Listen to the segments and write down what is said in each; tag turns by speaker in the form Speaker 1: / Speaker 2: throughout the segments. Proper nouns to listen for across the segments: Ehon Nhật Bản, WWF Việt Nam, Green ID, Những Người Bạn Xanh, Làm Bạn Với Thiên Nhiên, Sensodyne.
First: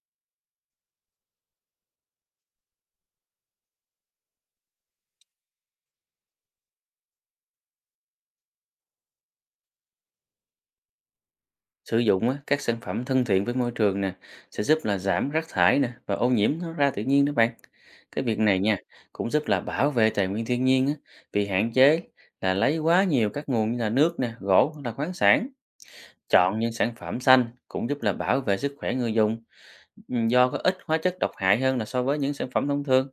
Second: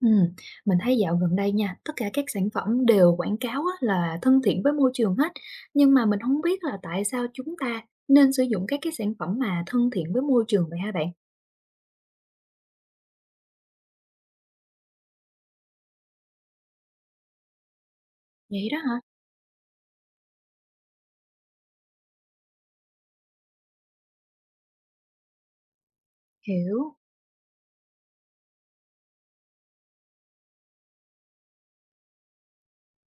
Speaker 1: Ừm, mình thấy dạo gần đây nha, tất cả các sản phẩm đều quảng cáo á là thân thiện với môi trường hết, nhưng mà mình không biết là tại sao chúng ta nên sử dụng các cái sản phẩm mà thân thiện với môi trường vậy hả bạn?
Speaker 2: Sử dụng á, các sản phẩm thân thiện với môi trường nè sẽ giúp là giảm rác thải nè và ô nhiễm nó ra tự nhiên đó bạn. Cái việc này
Speaker 1: Vậy
Speaker 2: nha
Speaker 1: đó hả?
Speaker 2: cũng giúp là bảo vệ tài nguyên thiên nhiên á, vì hạn chế là lấy quá nhiều các nguồn như là nước nè, gỗ hoặc là khoáng sản. Chọn những sản
Speaker 1: Hiểu.
Speaker 2: phẩm xanh cũng giúp là bảo vệ sức khỏe người dùng. Ừ, do có ít hóa chất độc hại hơn là so với những sản phẩm thông thường.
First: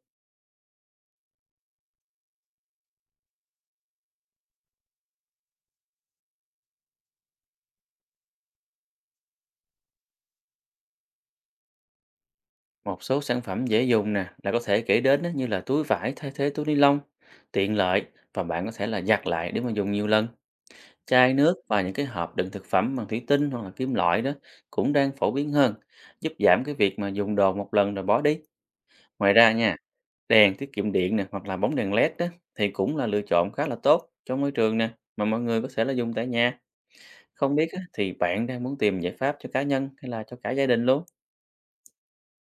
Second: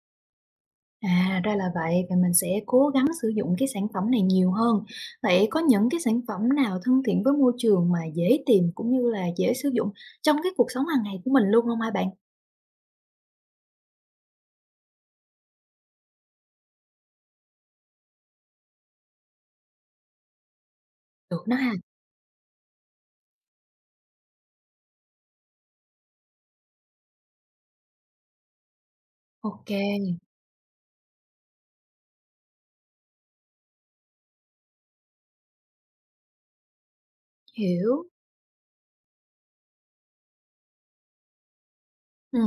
Speaker 1: À, ra là vậy, vậy mình sẽ cố gắng sử dụng cái sản phẩm này nhiều hơn. Vậy có những cái sản phẩm nào thân thiện với môi trường mà dễ tìm cũng như là dễ sử dụng trong cái cuộc sống hàng ngày của mình luôn không hả bạn?
Speaker 2: Một số sản phẩm dễ dùng nè là có thể kể đến á, như là túi vải thay thế túi ni lông, tiện lợi và bạn có thể là giặt lại để mà dùng nhiều lần. Chai
Speaker 1: Được
Speaker 2: nước
Speaker 1: đó ha.
Speaker 2: và những cái hộp đựng thực phẩm bằng thủy tinh hoặc là kim loại đó cũng đang phổ biến hơn, giúp giảm cái việc mà dùng đồ một lần rồi bỏ đi. Ngoài ra
Speaker 1: Ok.
Speaker 2: nha, đèn tiết kiệm điện nè hoặc là bóng đèn LED đó thì cũng là lựa chọn khá là tốt cho môi trường nè mà mọi người có thể là dùng tại nhà. Không biết á,
Speaker 1: Hiểu.
Speaker 2: thì bạn đang muốn tìm giải pháp cho cá nhân hay là cho cả gia đình luôn?
Speaker 1: Ừ,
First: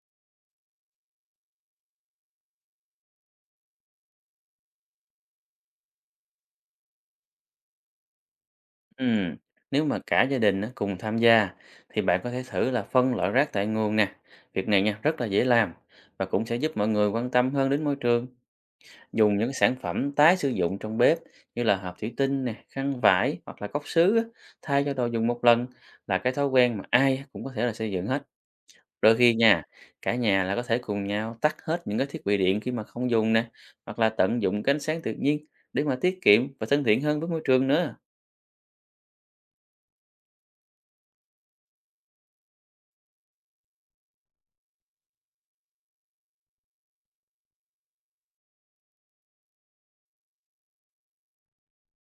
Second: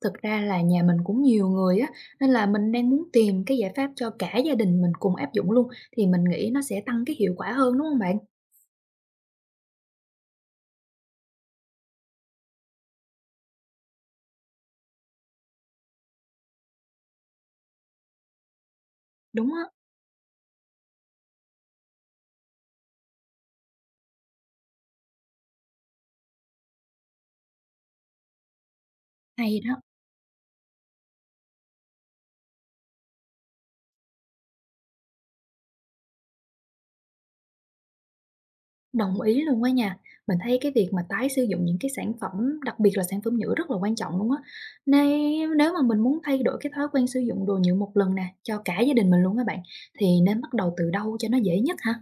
Speaker 1: thực ra là nhà mình cũng nhiều người á, nên là mình đang muốn tìm cái giải pháp cho cả gia đình mình cùng áp dụng luôn, thì mình nghĩ nó sẽ tăng cái hiệu quả hơn, đúng không bạn?
Speaker 2: Ừm, Nếu mà cả gia đình á, cùng tham gia thì bạn có thể thử là phân loại rác tại nguồn nè. Việc này nha rất là dễ làm và cũng sẽ giúp mọi người quan tâm hơn đến môi trường. Dùng những
Speaker 1: Đúng á,
Speaker 2: sản phẩm tái sử dụng trong bếp như là hộp thủy tinh nè, khăn vải hoặc là cốc sứ á, thay cho đồ dùng một lần là cái thói quen mà ai cũng có thể là xây dựng hết. Đôi khi
Speaker 1: hay
Speaker 2: nha,
Speaker 1: đó,
Speaker 2: cả nhà là có thể cùng nhau tắt hết những cái thiết bị điện khi mà không dùng nè, hoặc là tận dụng cái ánh sáng tự nhiên để mà tiết kiệm và thân thiện hơn với môi trường nữa.
Speaker 1: đồng ý luôn á nha. Mình thấy cái việc mà tái sử dụng những cái sản phẩm, đặc biệt là sản phẩm nhựa rất là quan trọng luôn á. Nên nếu mà mình muốn thay đổi cái thói quen sử dụng đồ nhựa một lần nè, cho cả gia đình mình luôn các bạn, thì nên bắt đầu từ đâu cho nó dễ nhất hả?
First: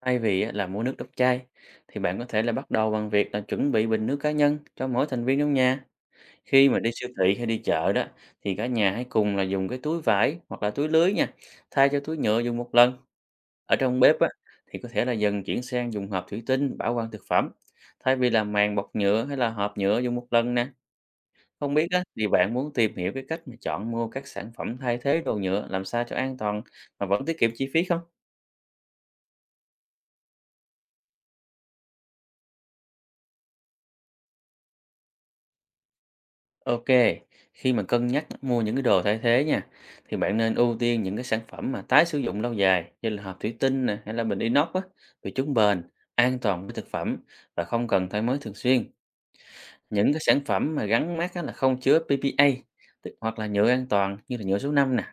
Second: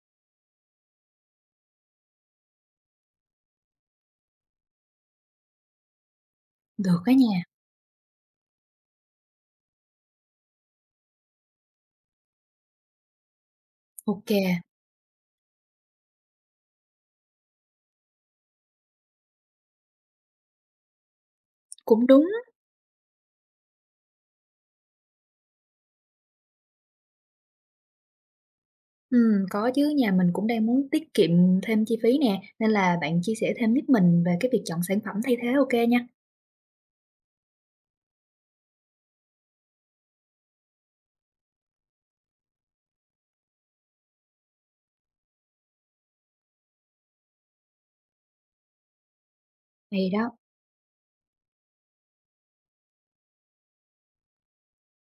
Speaker 2: Thay vì á, là mua nước đóng chai, thì bạn có thể là bắt đầu bằng việc là chuẩn bị bình nước cá nhân cho mỗi thành viên trong nhà. Khi mà đi
Speaker 1: Được
Speaker 2: siêu
Speaker 1: á
Speaker 2: thị
Speaker 1: nha.
Speaker 2: hay đi chợ đó thì cả nhà hãy cùng là dùng cái túi vải hoặc là túi lưới nha, thay cho túi nhựa dùng một lần. Ở trong bếp á
Speaker 1: Ok.
Speaker 2: thì có thể là dần chuyển sang dùng hộp thủy tinh bảo quản thực phẩm thay vì là màng bọc nhựa hay là hộp nhựa dùng một lần nè. Không biết á
Speaker 1: Cũng
Speaker 2: thì
Speaker 1: đúng.
Speaker 2: bạn muốn tìm hiểu cái cách mà chọn mua các sản phẩm thay thế đồ nhựa làm sao cho an toàn mà vẫn tiết kiệm chi phí không?
Speaker 1: Có chứ, nhà mình cũng đang muốn tiết kiệm thêm chi phí nè, nên là bạn chia sẻ thêm giúp mình về cái việc chọn sản phẩm thay thế ok kê nha.
Speaker 2: Ok, khi mà cân nhắc mua những cái đồ thay thế nha, thì bạn nên ưu tiên những cái sản phẩm mà tái sử dụng lâu dài như là hộp thủy tinh nè, hay là bình inox á, vì chúng bền, an toàn với thực phẩm và không cần thay mới thường xuyên.
Speaker 1: Hay
Speaker 2: Những cái
Speaker 1: đó,
Speaker 2: sản phẩm mà gắn mác á, là không chứa PPA, hoặc là nhựa an toàn như là nhựa số 5 nè,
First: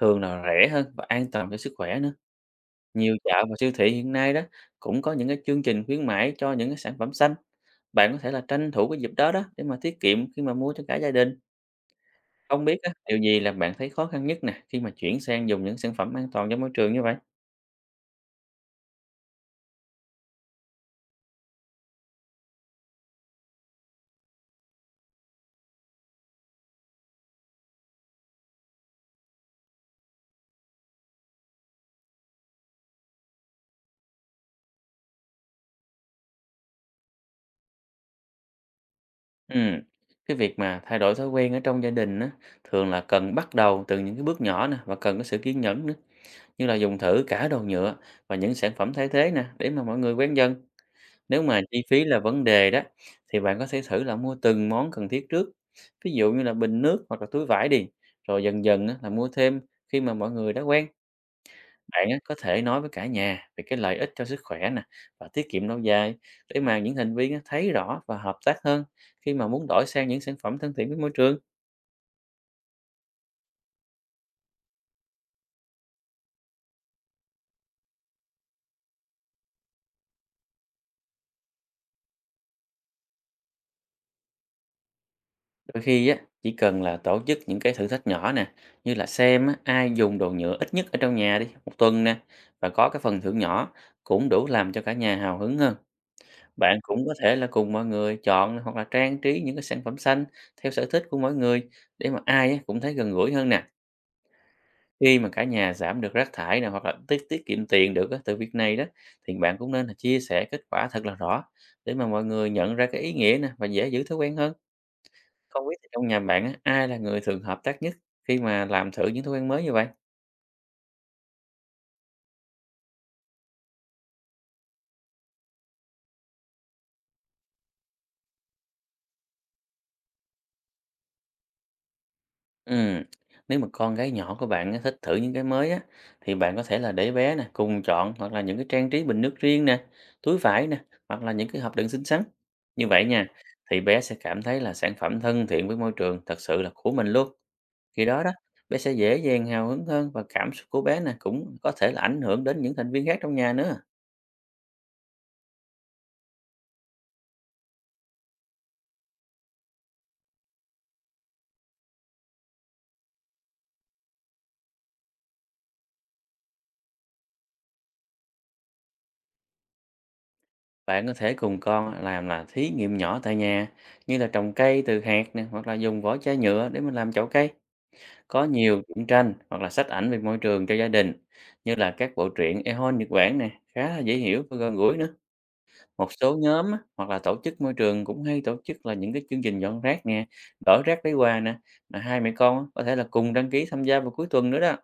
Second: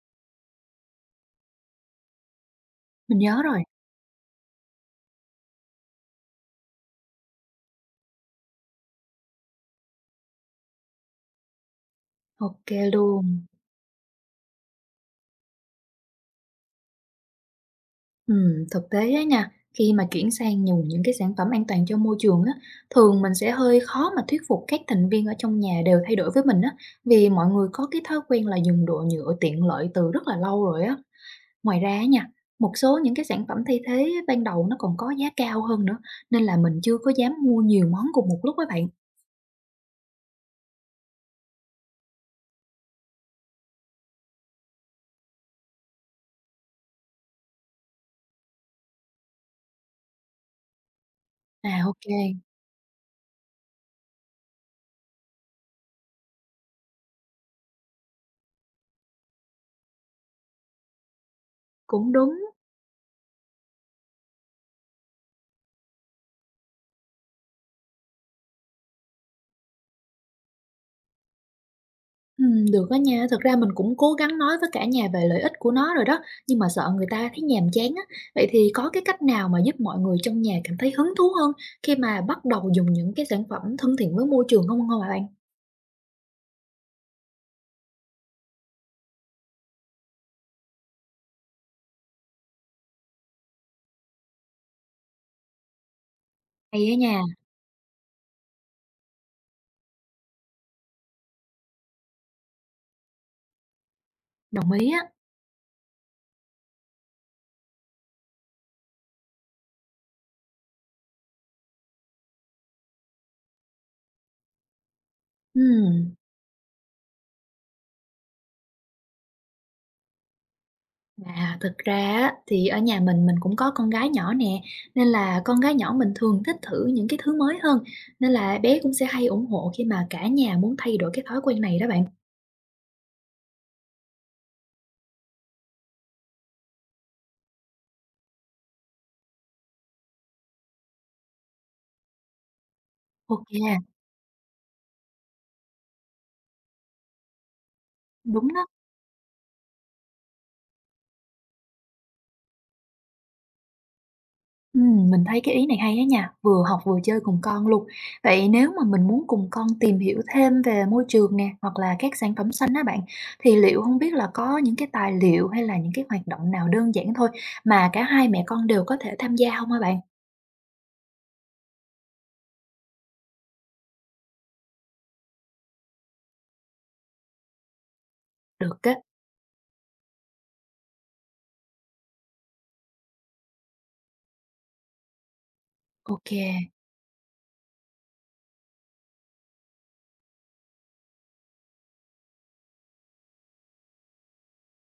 Speaker 2: thường là rẻ hơn và an toàn cho sức khỏe nữa. Nhiều
Speaker 1: mình nhớ
Speaker 2: chợ và
Speaker 1: rồi,
Speaker 2: siêu thị hiện nay đó cũng có những cái chương trình khuyến mãi cho những cái sản phẩm xanh. Bạn có thể là tranh thủ cái dịp đó đó để mà tiết kiệm khi mà mua cho cả gia đình. Không
Speaker 1: ok
Speaker 2: biết á, điều
Speaker 1: luôn.
Speaker 2: gì làm bạn thấy khó khăn nhất nè, khi mà chuyển sang dùng những sản phẩm an toàn cho môi trường như vậy?
Speaker 1: Thực tế á nha, khi mà chuyển sang dùng những cái sản phẩm an toàn cho môi trường á, thường mình sẽ hơi khó mà thuyết phục các thành viên ở trong nhà đều thay đổi với mình á, vì mọi người có cái thói quen là dùng đồ nhựa tiện lợi từ rất là lâu rồi á. Ngoài ra á nha, một số những cái sản phẩm thay thế ban đầu nó còn có giá cao hơn nữa, nên là mình chưa có dám mua nhiều món cùng một lúc với bạn.
Speaker 2: Ừ, cái việc mà thay đổi thói quen ở trong gia đình á, thường là cần bắt đầu từ những cái bước nhỏ nè và cần có sự kiên nhẫn nữa, như là dùng thử cả đồ nhựa và những sản phẩm thay thế nè, để mà mọi người quen dần. Nếu mà chi
Speaker 1: À,
Speaker 2: phí
Speaker 1: ok,
Speaker 2: là vấn đề đó, thì bạn có thể thử là mua từng món cần thiết trước, ví dụ như là bình nước hoặc là túi vải đi, rồi dần dần á, là mua thêm khi mà mọi người đã quen. Bạn
Speaker 1: cũng
Speaker 2: á, có
Speaker 1: đúng.
Speaker 2: thể nói với cả nhà về cái lợi ích cho sức khỏe nè và tiết kiệm lâu dài để mà những thành viên á, thấy rõ và hợp tác hơn khi mà muốn đổi sang những sản phẩm thân thiện với môi trường.
Speaker 1: Được á nha, thực ra mình cũng cố gắng nói với cả nhà về lợi ích của nó rồi đó, nhưng mà sợ người ta thấy nhàm chán á. Vậy thì có cái cách nào mà giúp mọi người trong nhà cảm thấy hứng thú hơn khi mà bắt đầu dùng những cái sản phẩm thân thiện với môi trường không không hả bạn?
Speaker 2: Đôi khi á, chỉ cần là tổ chức những cái thử thách nhỏ nè, như là xem á, ai dùng đồ nhựa ít nhất ở trong nhà đi một tuần nè và có cái phần thưởng nhỏ cũng đủ làm cho cả nhà hào hứng hơn. Bạn
Speaker 1: Hay á
Speaker 2: cũng
Speaker 1: nha,
Speaker 2: có thể là cùng mọi người chọn hoặc là trang trí những cái sản phẩm xanh theo sở thích của mỗi người để mà ai á, cũng thấy gần gũi hơn nè.
Speaker 1: đồng ý á.
Speaker 2: Khi mà cả nhà giảm được rác thải này hoặc là tiết tiết kiệm tiền được á, từ việc này đó, thì bạn cũng nên là chia sẻ kết quả thật là rõ để mà mọi người nhận ra cái ý nghĩa nè và dễ giữ thói quen hơn. Không biết thì trong
Speaker 1: Ừm.
Speaker 2: nhà bạn á, ai là người thường hợp tác nhất khi mà làm thử những thói quen mới như vậy?
Speaker 1: À, thực ra á, thì ở nhà mình cũng có con gái nhỏ nè, nên là con gái nhỏ mình thường thích thử những cái thứ mới hơn, nên là bé cũng sẽ hay ủng hộ khi mà cả nhà muốn thay đổi cái thói quen này đó bạn.
Speaker 2: Ừm, Nếu mà con gái nhỏ của bạn á, thích thử những cái mới á, thì bạn có thể là để bé nè cùng chọn hoặc là những cái trang trí bình nước riêng nè, túi vải nè, hoặc là những cái hộp đựng xinh xắn. Như vậy nha, thì
Speaker 1: OK,
Speaker 2: bé sẽ cảm thấy là sản phẩm thân thiện với môi trường thật sự là của mình luôn. Khi đó đó,
Speaker 1: đúng đó.
Speaker 2: bé sẽ dễ dàng hào hứng hơn và cảm xúc của bé nè cũng có thể là ảnh hưởng đến những thành viên khác trong nhà nữa.
Speaker 1: Mình thấy cái ý này hay á nha, vừa học vừa chơi cùng con luôn. Vậy nếu mà mình muốn cùng con tìm hiểu thêm về môi trường nè, hoặc là các sản phẩm xanh á bạn, thì liệu không biết là có những cái tài liệu hay là những cái hoạt động nào đơn giản thôi mà cả hai mẹ con đều có thể tham gia không hả bạn?
Speaker 2: Bạn có thể cùng con làm là thí nghiệm nhỏ tại nhà, như là trồng cây từ hạt nè, hoặc là dùng vỏ chai nhựa để mình làm chậu cây. Có
Speaker 1: Được
Speaker 2: nhiều
Speaker 1: á.
Speaker 2: truyện tranh hoặc là sách ảnh về môi trường cho gia đình, như là các bộ truyện Ehon Nhật Bản nè, khá là dễ hiểu và gần gũi nữa. Một số nhóm
Speaker 1: OK.
Speaker 2: á, hoặc là tổ chức môi trường cũng hay tổ chức là những cái chương trình dọn rác nè, đổi rác lấy quà nè. Mà hai mẹ con á, có thể là cùng đăng ký tham gia vào cuối tuần nữa đó.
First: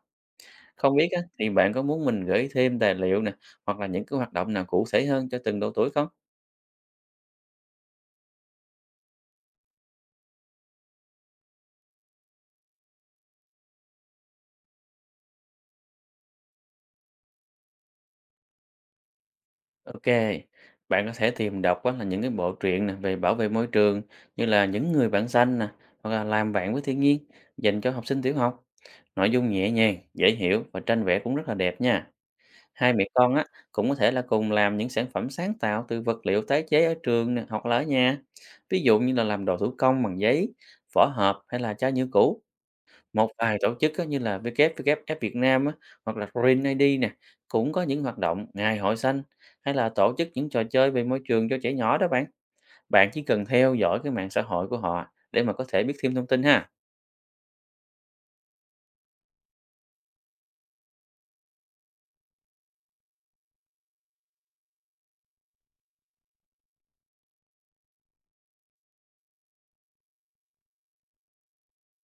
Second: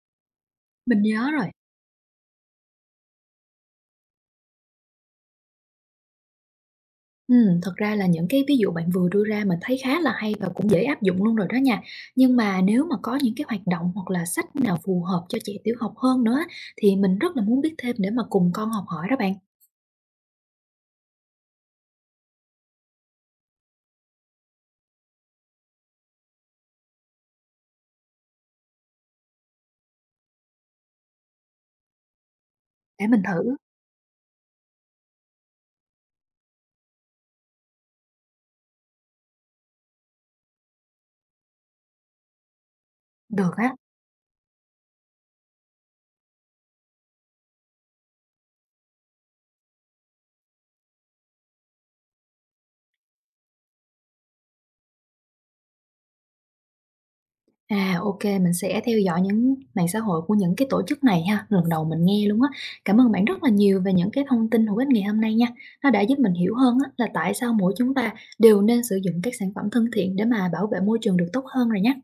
Speaker 2: Không
Speaker 1: Mình
Speaker 2: biết á,
Speaker 1: nhớ rồi.
Speaker 2: thì bạn có muốn mình gửi thêm tài liệu nè, hoặc là những cái hoạt động nào cụ thể hơn cho từng độ tuổi không?
Speaker 1: Thật ra là những cái ví dụ bạn vừa đưa ra mình thấy khá là hay và cũng dễ áp dụng luôn rồi đó nha. Nhưng mà nếu mà có những cái hoạt động hoặc là sách nào phù hợp cho trẻ tiểu học hơn nữa á, thì mình rất là muốn biết thêm để mà cùng con học hỏi đó bạn,
Speaker 2: OK, bạn có thể tìm đọc á là những cái bộ truyện nè về bảo vệ môi trường như là Những Người Bạn Xanh nè, hoặc là Làm Bạn Với Thiên Nhiên dành cho học sinh tiểu học. Nội dung nhẹ nhàng, dễ hiểu và tranh vẽ cũng rất là đẹp nha. Hai mẹ
Speaker 1: để mình
Speaker 2: con á
Speaker 1: thử.
Speaker 2: cũng có thể là cùng làm những sản phẩm sáng tạo từ vật liệu tái chế ở trường nè, hoặc là ở nhà. Ví dụ như là làm đồ thủ công bằng giấy, vỏ hộp hay là chai nhựa cũ. Một
Speaker 1: Được
Speaker 2: vài tổ
Speaker 1: á.
Speaker 2: chức á, như là WWF Việt Nam á, hoặc là Green ID nè, cũng có những hoạt động ngày hội xanh hay là tổ chức những trò chơi về môi trường cho trẻ nhỏ đó bạn. Bạn chỉ cần theo dõi cái mạng xã hội của họ để mà có thể biết thêm thông tin ha.
Speaker 1: À, ô mình sẽ theo dõi những mạng xã hội của những cái tổ chức này ha, lần đầu mình nghe luôn á. Cảm ơn bạn rất là nhiều về những cái thông tin hữu ích ngày hôm nay nha. Nó đã giúp mình hiểu hơn á là tại sao mỗi chúng ta đều nên sử dụng các sản phẩm thân thiện để mà bảo vệ môi trường được tốt hơn rồi nhé.